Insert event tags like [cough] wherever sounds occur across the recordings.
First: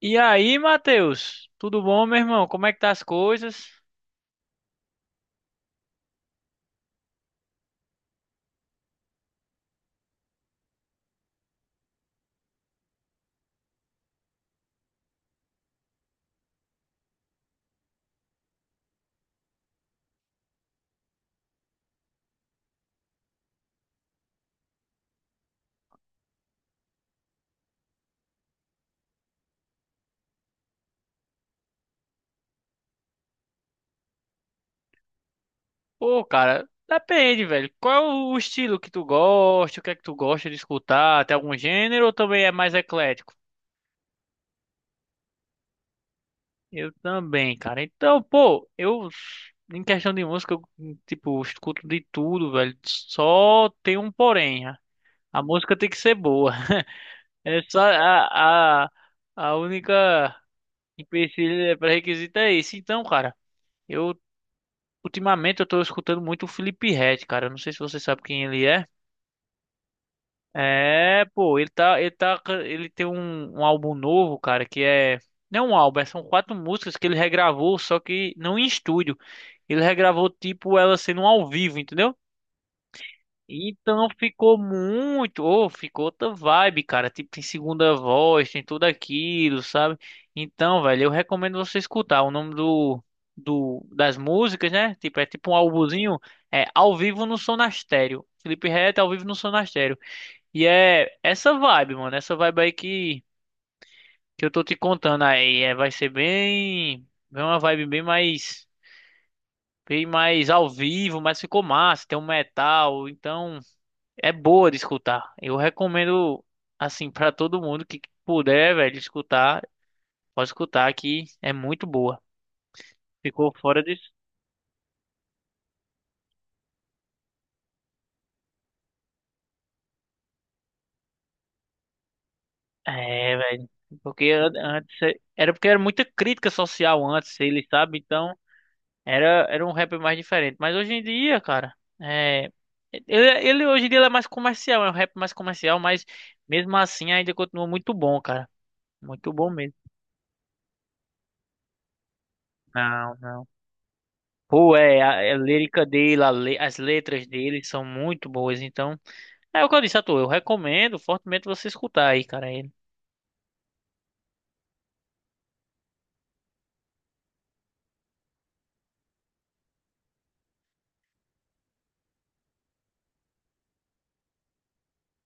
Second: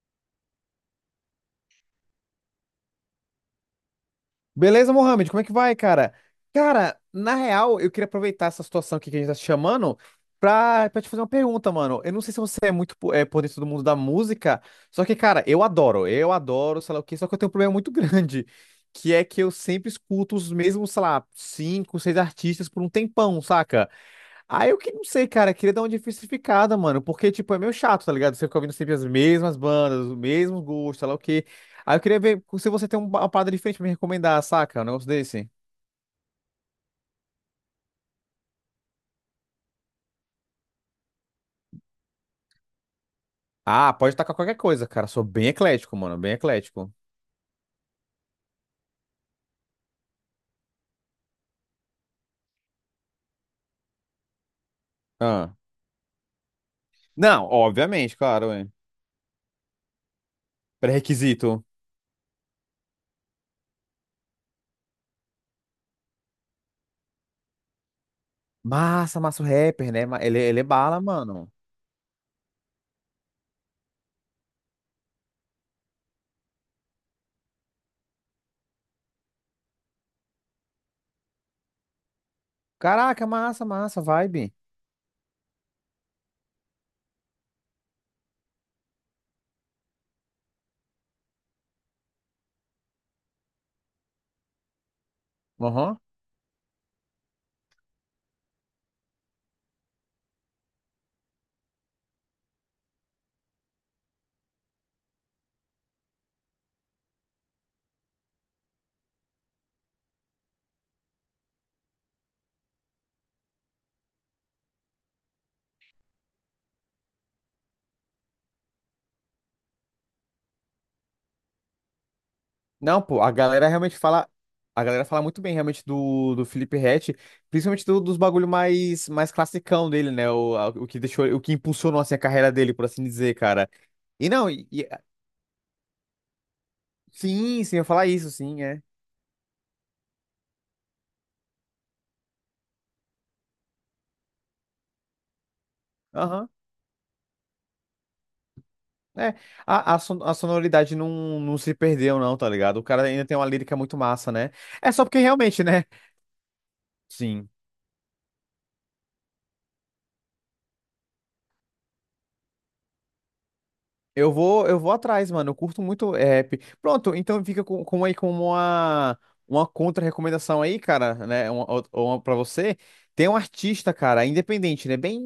E aí, Matheus? Tudo bom, meu irmão? Como é que tá as coisas? Beleza, Mohamed? Como é que vai, cara? Cara, na real, eu queria aproveitar essa situação aqui que a gente tá te chamando pra te fazer uma pergunta, mano. Eu não sei se você é muito por dentro do mundo da música, só que, cara, eu adoro, sei lá o quê, só que eu tenho um problema muito [laughs] grande, que é que eu sempre escuto os mesmos, sei lá, cinco, seis artistas por um tempão, saca? Ah, eu que não sei, cara. Queria dar uma diversificada, mano. Porque, tipo, é meio chato, tá ligado? Você fica ouvindo sempre as mesmas bandas, o mesmo gosto, sei lá o quê. Aí eu queria ver se você tem uma parada diferente pra me recomendar, saca? Um negócio desse. Pô, cara, depende, velho. Qual é o estilo que tu gosta? O que é que tu gosta de escutar? Tem algum gênero ou também é mais eclético? Ah, pode tacar qualquer coisa, cara. Sou bem eclético, mano. Bem Eu eclético. também, cara. Então, pô, eu, em questão de música, eu, tipo, escuto de tudo, velho. Só tem um porém. A Ah. música tem que ser boa. [laughs] Não, É só obviamente, claro, é. A única Pré-requisito. empecilho, é, pré-requisito é esse. Então, cara. Eu Ultimamente eu tô escutando muito o Felipe Ret, cara. Eu não sei se você sabe quem ele é. Massa, massa o rapper, né? Ele é bala, É, mano. pô, ele tem um álbum novo, cara, que é, não é um álbum, é- são quatro músicas que ele regravou, só que não em estúdio. Ele regravou tipo ela sendo ao vivo, entendeu? Caraca, massa, massa, Então vibe. ficou muito, ou ficou outra vibe, cara. Tipo, tem segunda voz, tem tudo aquilo, sabe? Então, velho, eu recomendo você escutar. O nome do das músicas, né? Tipo, é tipo um Aham. álbumzinho, é Ao Vivo no Sonastério. Felipe Ret Ao Vivo no Sonastério. E é essa vibe, mano, essa vibe aí que eu tô te contando aí, é, vai ser bem uma vibe bem mais ao vivo, mas ficou massa, tem um metal, então é boa de escutar. Eu recomendo, assim, pra todo mundo que puder, velho, escutar, pode escutar que é muito boa. Não, pô, a Ficou galera fora de. realmente fala. A galera fala muito bem realmente do Felipe Ret, principalmente dos bagulho mais classicão dele, né? O que deixou, o que impulsionou assim, a carreira dele, por assim dizer, É, velho. cara. E Porque não, antes era porque era muita crítica social antes, sim, ele sim, eu ia sabe, falar isso, então sim, é. Era um rap mais diferente. Mas hoje em dia, cara, é ele hoje em dia ele é mais comercial, é um rap mais comercial, mas Aham. mesmo assim ainda continua muito bom, cara. Muito É, bom mesmo. a sonoridade não se perdeu, não, tá ligado? O cara Não, ainda tem uma não. lírica muito massa, né? Pô, É é, só porque é a realmente, né? lírica dele, as letras Sim. dele são muito boas, então. É o que eu disse a tu, eu recomendo fortemente você escutar aí, cara. Ele. Eu vou atrás, mano. Eu curto muito rap. Pronto, então fica com aí como uma contra-recomendação aí, cara, né? Uma, ou uma pra você. Tem um artista, cara, independente, né? Bem,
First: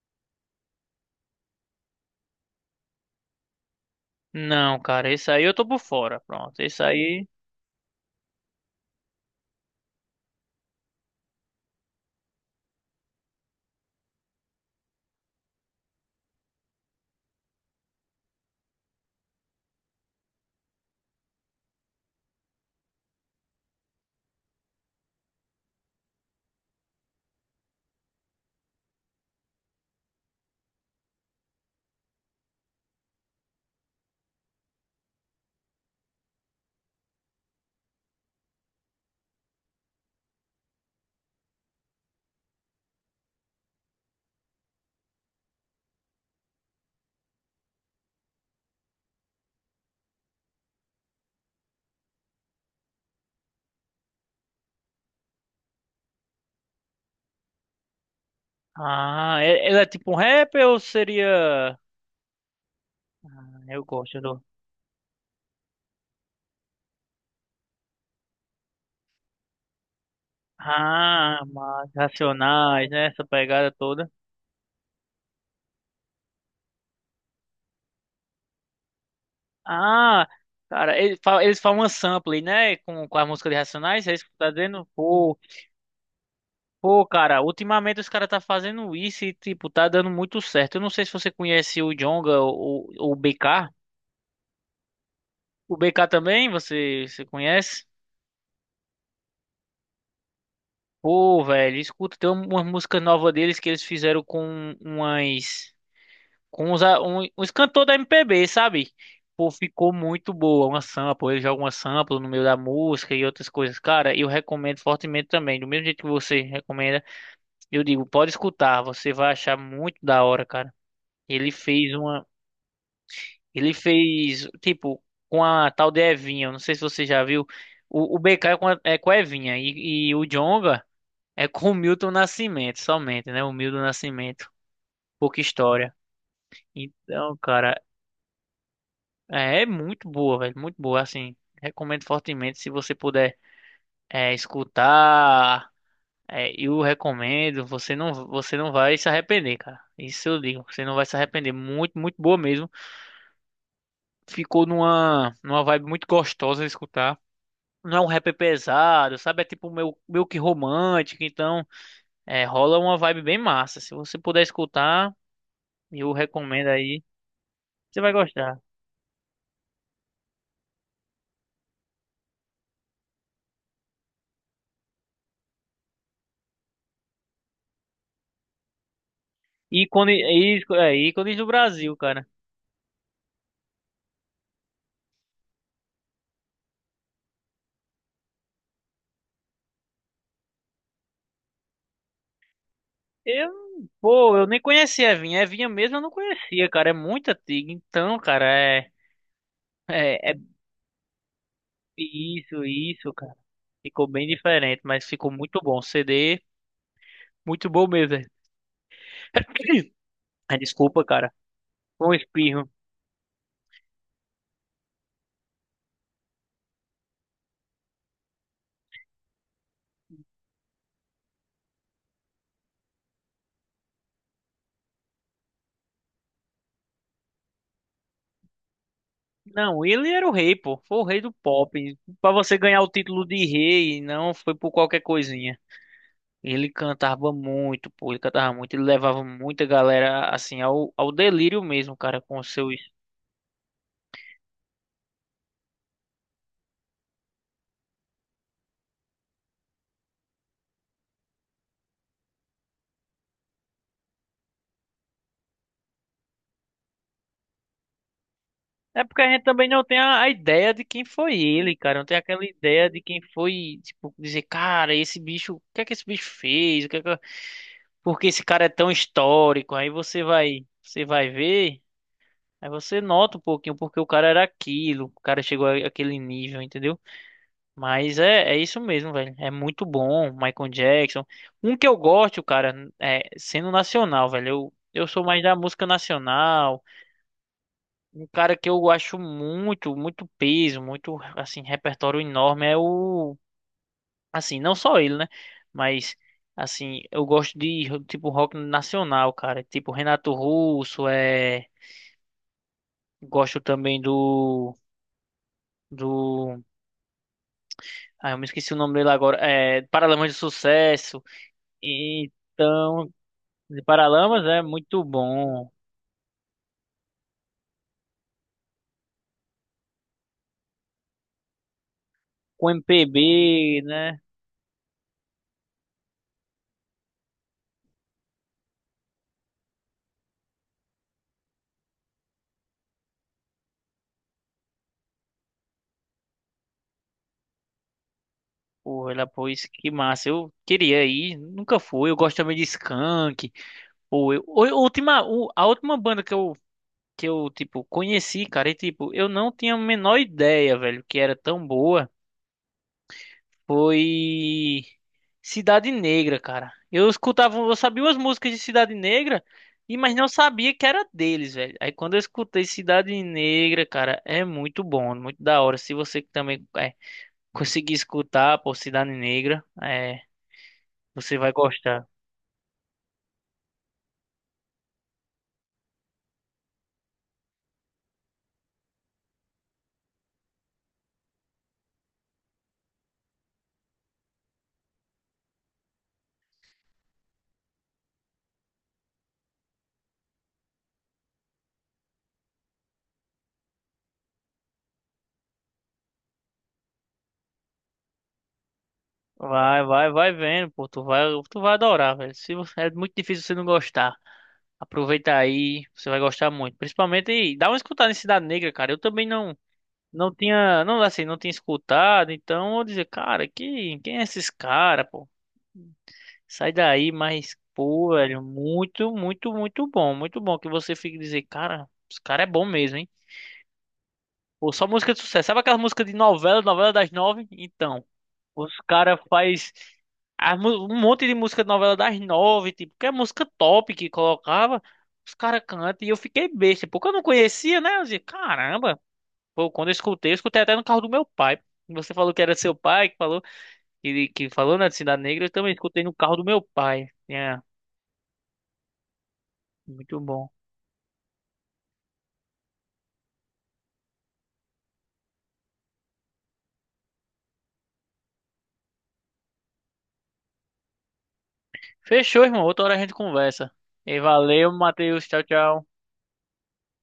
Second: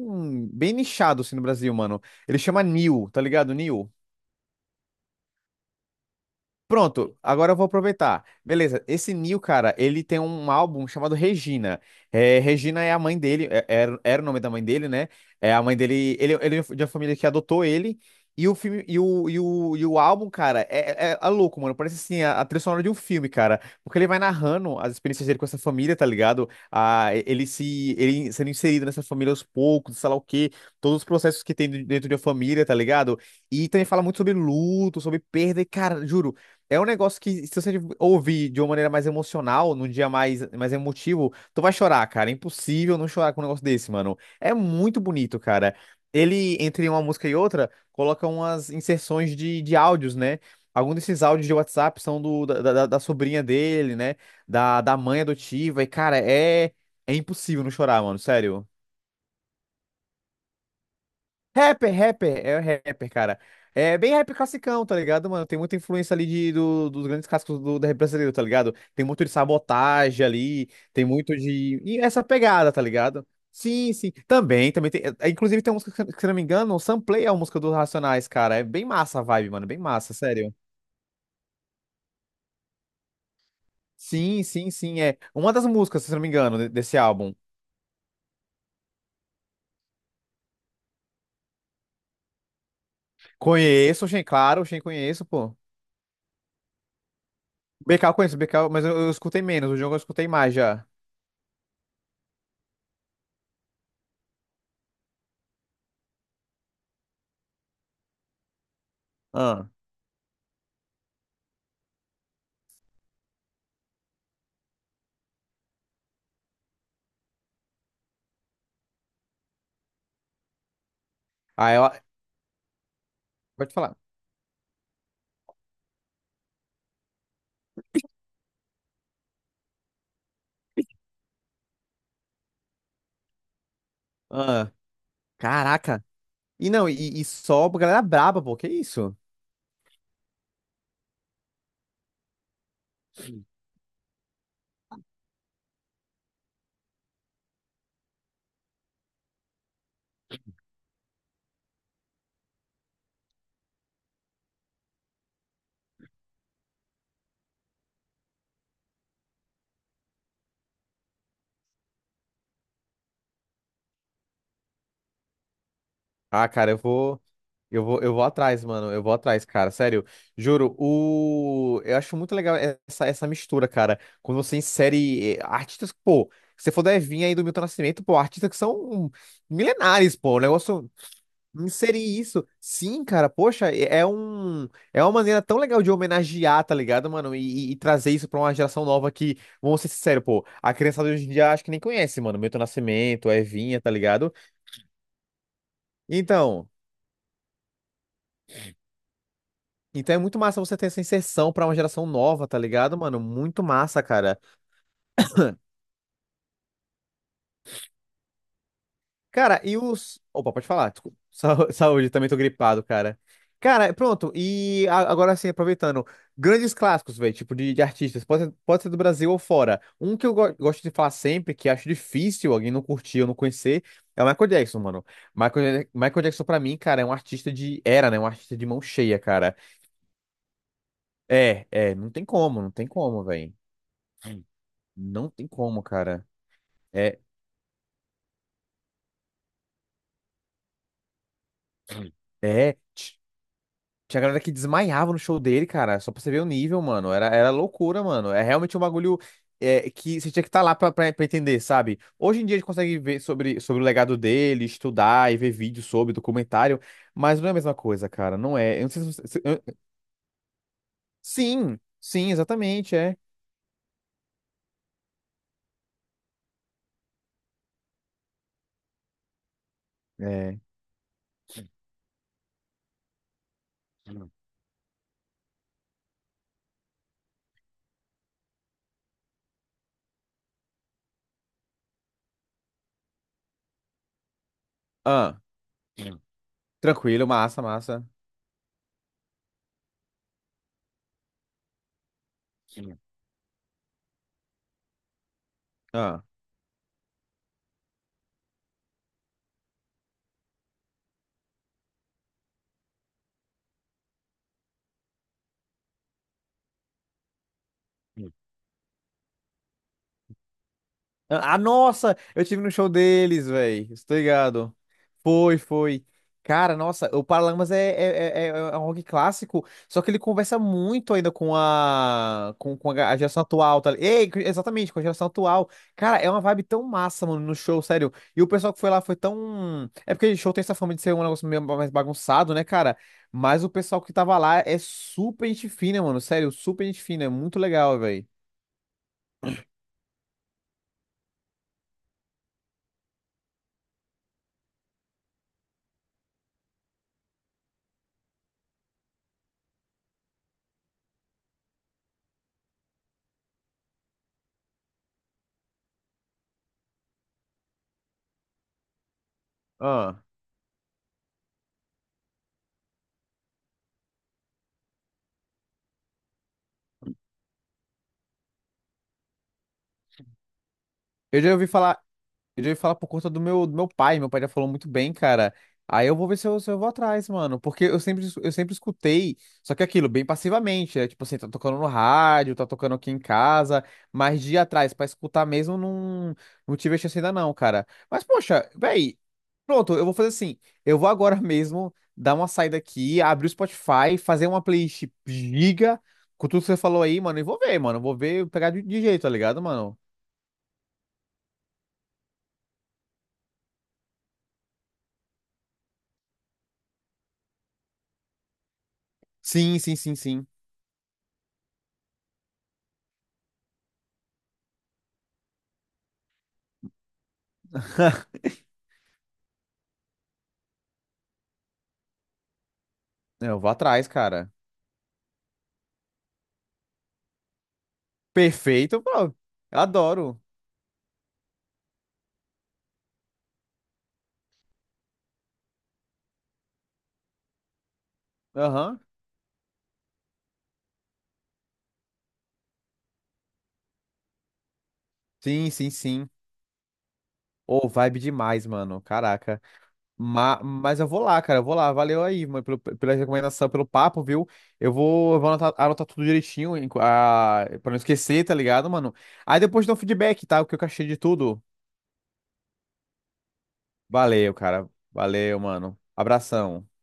bem nichado, assim, no Brasil, mano. Ele chama Nil, tá ligado? Nil? Não, cara, esse aí eu tô por fora, pronto. Esse Pronto, aí. agora eu vou aproveitar. Beleza, esse Neil, cara, ele tem um álbum chamado Regina. É, Regina é a mãe dele, era o nome da mãe dele, né? É a mãe dele, ele é de uma família que adotou ele. E o filme, e o, e o, e o álbum, cara, é louco, mano. Parece assim, a trilha sonora de um filme, cara. Porque ele vai narrando as experiências dele com essa família, tá ligado? Ah, ele se, ele sendo inserido nessa família aos poucos, sei lá o quê, todos os processos que tem dentro de uma família, tá ligado? E também fala muito sobre luto, sobre perda, e, cara, juro. É um negócio que, se você ouvir de uma maneira mais emocional, num dia mais emotivo, tu vai chorar, cara. É impossível não chorar com um negócio desse, mano. É muito bonito, cara. Ele, entre uma música e outra, coloca umas inserções de áudios, né? Alguns desses áudios de WhatsApp são da sobrinha dele, né? Da mãe adotiva. E, cara, é impossível não chorar, mano. Sério. Ah, é- ele é tipo um rapper ou seria. Rapper, rapper, é rapper, cara. Eu É bem gosto rap do. classicão, tá ligado, mano? Tem muita influência ali dos grandes clássicos da rap brasileiro, tá ligado? Tem muito de sabotagem ali, tem muito Ah, de. mas E essa pegada, tá Racionais, né? Essa ligado? pegada Sim, toda. sim. Também tem. Inclusive tem uma música, que se não me engano, o Samplay é uma música dos Racionais, cara. É bem massa a vibe, mano. Bem massa, Ah, sério. cara, eles falam uma sample, né? Com a música de Racionais, é isso que tu Sim, tá sim, dizendo? sim. É uma das músicas, se não me engano, desse Pô, álbum. cara, ultimamente os caras tá fazendo isso e, tipo, tá dando muito certo. Eu não sei se você conhece o Djonga ou o BK. Conheço, Shen, claro, Shen conheço, pô. O BK também, você conhece? BK eu conheço, BK, mas eu escutei menos, o jogo eu escutei mais já. Pô, velho, escuta, tem uma música nova deles que eles fizeram com umas... Com uns, uns cantores da MPB, sabe? Pô, Ah. ficou muito boa, uma sample. Eles jogam uma sample no meio da música e outras coisas. Cara, eu recomendo fortemente também. Do mesmo jeito que você recomenda, eu digo, pode escutar, você vai achar muito da hora, cara. Ele fez uma Ele Pode falar. fez, tipo, com a tal de Evinha. Eu Não sei se você já viu. O BK é com é com a Evinha. E, o Djonga é com o Milton Nascimento, somente, né? O Milton Nascimento. Ah, Pouca história. caraca. E não, Então, só cara, pra galera braba, pô. Que isso? é, é muito boa, velho. Muito boa, assim. Recomendo fortemente se você puder é, escutar. É, eu recomendo. Você não vai se arrepender, cara. Isso eu digo. Você não vai se arrepender. Muito, muito boa mesmo. Ficou numa vibe muito gostosa de escutar. Não é um rap pesado, sabe? É tipo meio que romântico, então é, rola uma vibe bem massa. Se você puder escutar, eu Ah, recomendo cara, eu aí, vou. Eu você vou, vai eu vou gostar. atrás, mano. Eu vou atrás, cara. Sério. Juro. Eu acho muito legal essa mistura, cara. Quando você insere artistas, pô. Se você for da Evinha aí do Milton Nascimento, pô, artistas que são Ícone, milenares, pô. O ícone, negócio. é, ícones do Brasil, Inserir cara. isso. Sim, cara, poxa, é uma maneira tão legal de homenagear, tá ligado, mano? E trazer isso pra uma geração nova que, vamos ser sinceros, pô, a criançada hoje em dia acho que nem conhece, mano, Milton Nascimento, Eu, Evinha, tá ligado? pô, eu nem conhecia a Evinha. A Evinha mesmo eu não Então, conhecia, cara. É muito antiga, então, cara, é, então é é, é muito massa você ter essa inserção pra uma geração nova, tá isso, ligado, isso, mano? cara. Muito massa, Ficou bem cara. diferente, mas ficou muito [clears throat] bom. CD, muito bom mesmo. Cara, e [coughs] os. Opa, Ah, pode falar. desculpa, Desculpa. cara. [laughs] Foi Saúde, um também tô espirro. gripado, cara. Cara, pronto. E agora sim, aproveitando. Grandes clássicos, velho, tipo de artistas. Pode ser do Brasil ou fora. Um que eu gosto de falar sempre, que acho difícil alguém não curtir ou não conhecer, é o Michael Jackson, mano. Michael Jackson, pra mim, cara, é um artista de. Era, né? Um artista de mão cheia, cara. Não, ele era o rei, pô. Foi o rei do É, é. pop. Não tem Pra você como, não ganhar o tem como, título de velho. rei, não foi por qualquer Não tem coisinha. como, cara. Ele É. cantava muito, pô. Ele cantava muito. Ele levava muita galera, assim, ao, ao delírio mesmo, cara, com os seus. É. Tinha galera que desmaiava no show dele, cara. Só pra você ver o nível, mano. Era loucura, mano. É realmente um bagulho que você tinha que estar lá pra, entender, sabe? Hoje em dia a gente consegue ver sobre o legado dele, estudar e ver vídeo sobre, documentário. Mas não é a mesma coisa, cara. Não é. Eu não É sei se porque você... a gente também não tem a ideia de quem foi ele, Sim, cara. Não tem sim, aquela ideia exatamente, de é. quem foi, tipo, dizer, cara, esse bicho, o que é que esse bicho fez? O que é que... Porque esse cara é tão histórico. Aí É. Você vai ver. Aí você nota um pouquinho porque o cara era aquilo, o cara chegou àquele nível, entendeu? Mas é, é isso mesmo, velho. É muito bom, Michael Jackson. Um que eu gosto, cara, é sendo nacional, velho. Eu sou mais Ah, da música nacional. tranquilo, massa, massa. Um cara que eu acho muito, muito peso, muito, assim, repertório enorme é o. Assim, não só ele, né? Mas, Ah. assim, eu gosto de, tipo, rock nacional, cara. Tipo, Renato Russo, é. Gosto também do. Do. Ah, eu me esqueci o nome dele agora. É. Paralamas de Sucesso. Ah, nossa, eu tive no show Então. deles, De velho. Estou Paralamas é ligado. muito Foi, bom. foi. Cara, nossa, o Paralamas é um rock clássico, só que ele conversa muito ainda com a Com com, com a ga- a MPB, geração atual, tá? Né? Ei, exatamente, com a geração atual. Cara, é uma vibe tão massa, mano, no show, sério. E o pessoal que foi lá foi tão. É porque show tem essa fama de ser um negócio meio mais bagunçado, né, cara? Mas o pessoal que tava lá é super gente fina, mano, sério, super gente fina, é muito legal, velho. Porra, ela pôs que massa. Eu queria ir, nunca fui. Eu gosto também de Skank. Última, a última banda que eu, tipo, conheci, cara, e tipo, eu não tinha a menor ideia, velho, que era tão boa. Foi Cidade Negra, cara. Eu escutava, eu sabia umas músicas de Cidade Negra, e mas Ah. não sabia que era deles, velho. Aí quando eu escutei Cidade Negra, cara, é muito bom, muito da hora. Se você também é, conseguir escutar, pô, Cidade Negra, é, você Eu vai já ouvi falar. gostar. Eu já ia falar por conta do meu pai. Meu pai já falou muito bem, cara. Aí eu vou ver se eu vou atrás, mano. Porque eu sempre escutei, só que aquilo, bem passivamente. É, tipo assim, tá tocando no rádio, tá tocando aqui em casa. Mas de ir atrás pra escutar mesmo, não tive a chance ainda não, cara. Mas, poxa, véi, pronto, eu vou fazer assim. Eu vou agora [laughs] mesmo dar uma saída aqui, abrir o Spotify, fazer uma playlist giga com tudo que você falou aí, mano. E vou ver, mano. Vou ver, pegar de jeito, tá ligado, Vai, mano? vai, vai vendo, pô, tu vai adorar, velho. Se você, é muito difícil você não gostar. Aproveita aí, você vai gostar muito. Principalmente, dá uma escutada em Cidade Negra, cara. Eu também Sim, sim, sim, não sim. tinha, não assim, não tinha escutado, então eu dizer, cara, que, quem é esses cara, pô? Sai daí, mas pô, [laughs] velho, muito, muito, muito bom que você fique dizer, cara, os cara é bom mesmo, hein? Eu vou atrás, cara. Pô, só música de sucesso. Sabe aquela música de novela, novela das nove? Então, os Perfeito, cara bro. faz Eu adoro. Um monte de música de novela das nove, tipo, que é música top que colocava, os cara cantam e eu fiquei besta, porque eu não conhecia, né? Eu dizia, caramba, Aham. Pô, quando eu escutei até no carro do meu pai. Você falou que era seu pai que falou, que falou na Cidade Negra, eu Sim, também sim, escutei no sim. carro do meu pai. É, Ô, vibe demais, mano. Caraca. muito bom. Ma mas eu vou lá, cara. Eu vou lá. Valeu aí, mano, pela recomendação, pelo papo, viu? Eu vou anotar, anotar tudo direitinho, pra não esquecer, tá ligado, mano? Aí depois dá um feedback, tá? O que eu achei de tudo. Fechou, irmão. Outra hora a gente conversa. E Valeu, valeu, cara. Matheus. Tchau, Valeu, tchau. mano. Abração.